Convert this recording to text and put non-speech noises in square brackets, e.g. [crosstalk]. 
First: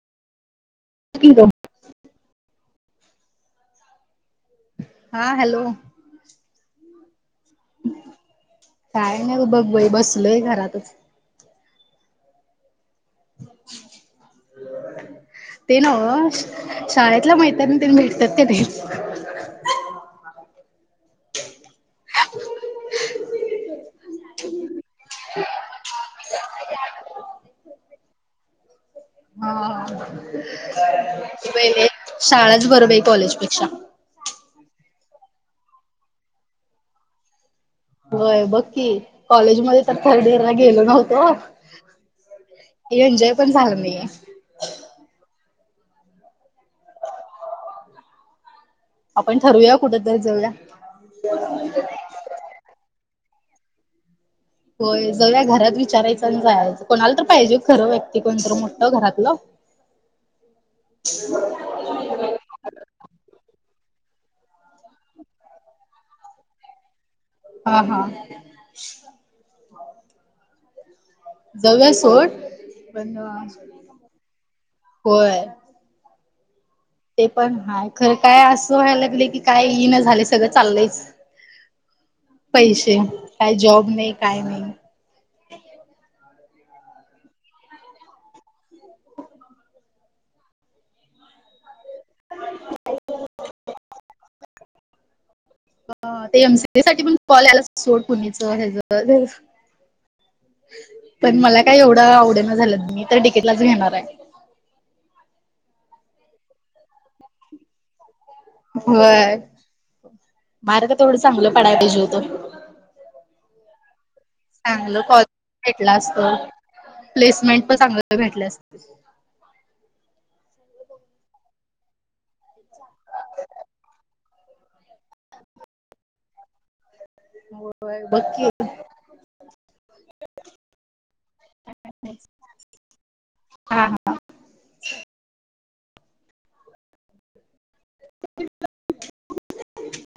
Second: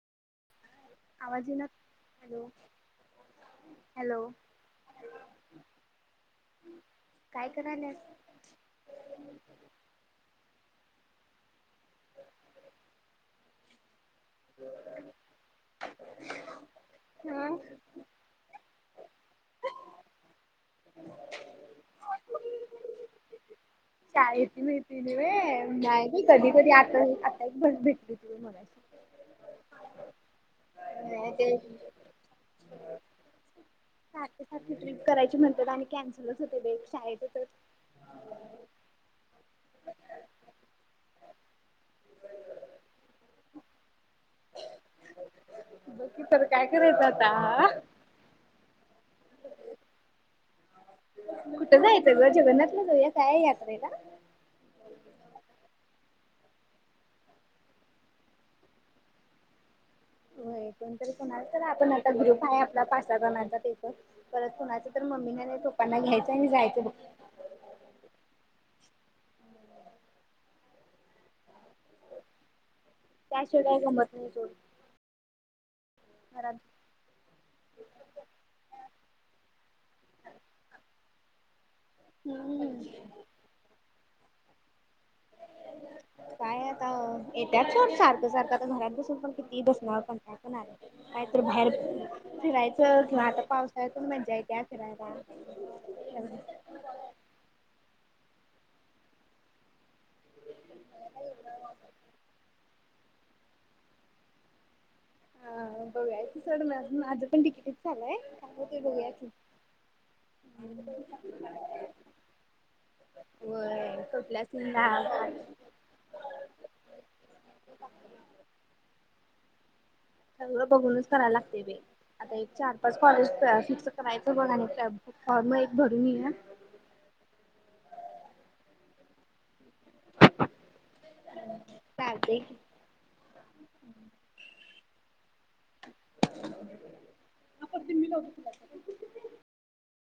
आवाज ईना, हा हॅलो हॅलो हा हॅलो काय कराल्यास? काय नाइ बग बई बसलोय घरातच हो ते नव्ह शाळेतल्या मैत्रणी तेन भेटत्यित काय नई शाळेतली मैत्रिणी वय नाई कधी कधीता आसच भेटली तुमी मनाशी हा नाही ते शाळाच बर बइ आहे कॉलेजपेक्षा सारकी सारकि ट्रिप करायची म्हणत्यात आणि कॅन्सलच होते बइ शाळेत तर होय बगकी कॉलेज मदे तर थर्ड इअर ला गेलो नव्हतो एन्जॉय पण झालं नइयाय बघ तर काय करायचं आता आपण ठरूया कुठ तर जउया कुट जायच ग जगनातलं जाऊया काय यात्रेला होय जव्या घरात विचारायचं जायचं कोणाला तर पाइजे खरं व्यक्ती कोण तर मोठ घरातलं हो कोणतरी कोणाल तर आपण आता ग्रुप हाय आपला पा सा जणांचा ते पण परत कुणाच तर मम्मी ना नाइ पप्पांना घ्यायचं आणि जायचं बग हा हा जऊया सोड त्याशिवाय काय गमत नाही सोड होय घरात ते पण हाय खरं काय असं व्हायला लागलय की काय ईना झालय सगळं चालंयच हम्म पैशे काय जॉब नइ काय नइ [unintelligible] काय आता येत्यात सोड सारक सारक आता घरात बसून पण किती बसणार कंटाळ पण येणार का तर बाहेर फिरायचं किंवा आता पावसाळत मज्जा येत्या फिरायला ते एमसीए साटी पण कॉल याल्यात सोड पुणेच हेच तेझ पण मला काय एवड आवडना झाल्यात मी तर डिकेटीलाच घेणाराय हा बगाय इल सोड माजं पण डीकेटीच चालय व्हय मार्क तेवड चांगलं पडायला पाइजेहुत वय कुटल्या चांगलं काल भेटला असत प्लेसमेंट पण चांगलं भेटले असते सगळं बगुनच करायला लागतय बइ आता एक चार पाच कॉलेज प फिक्स करायचं बग आणि फॉर्म एक भरून येउया होय बकी चालतय की हा हा [unintelligible]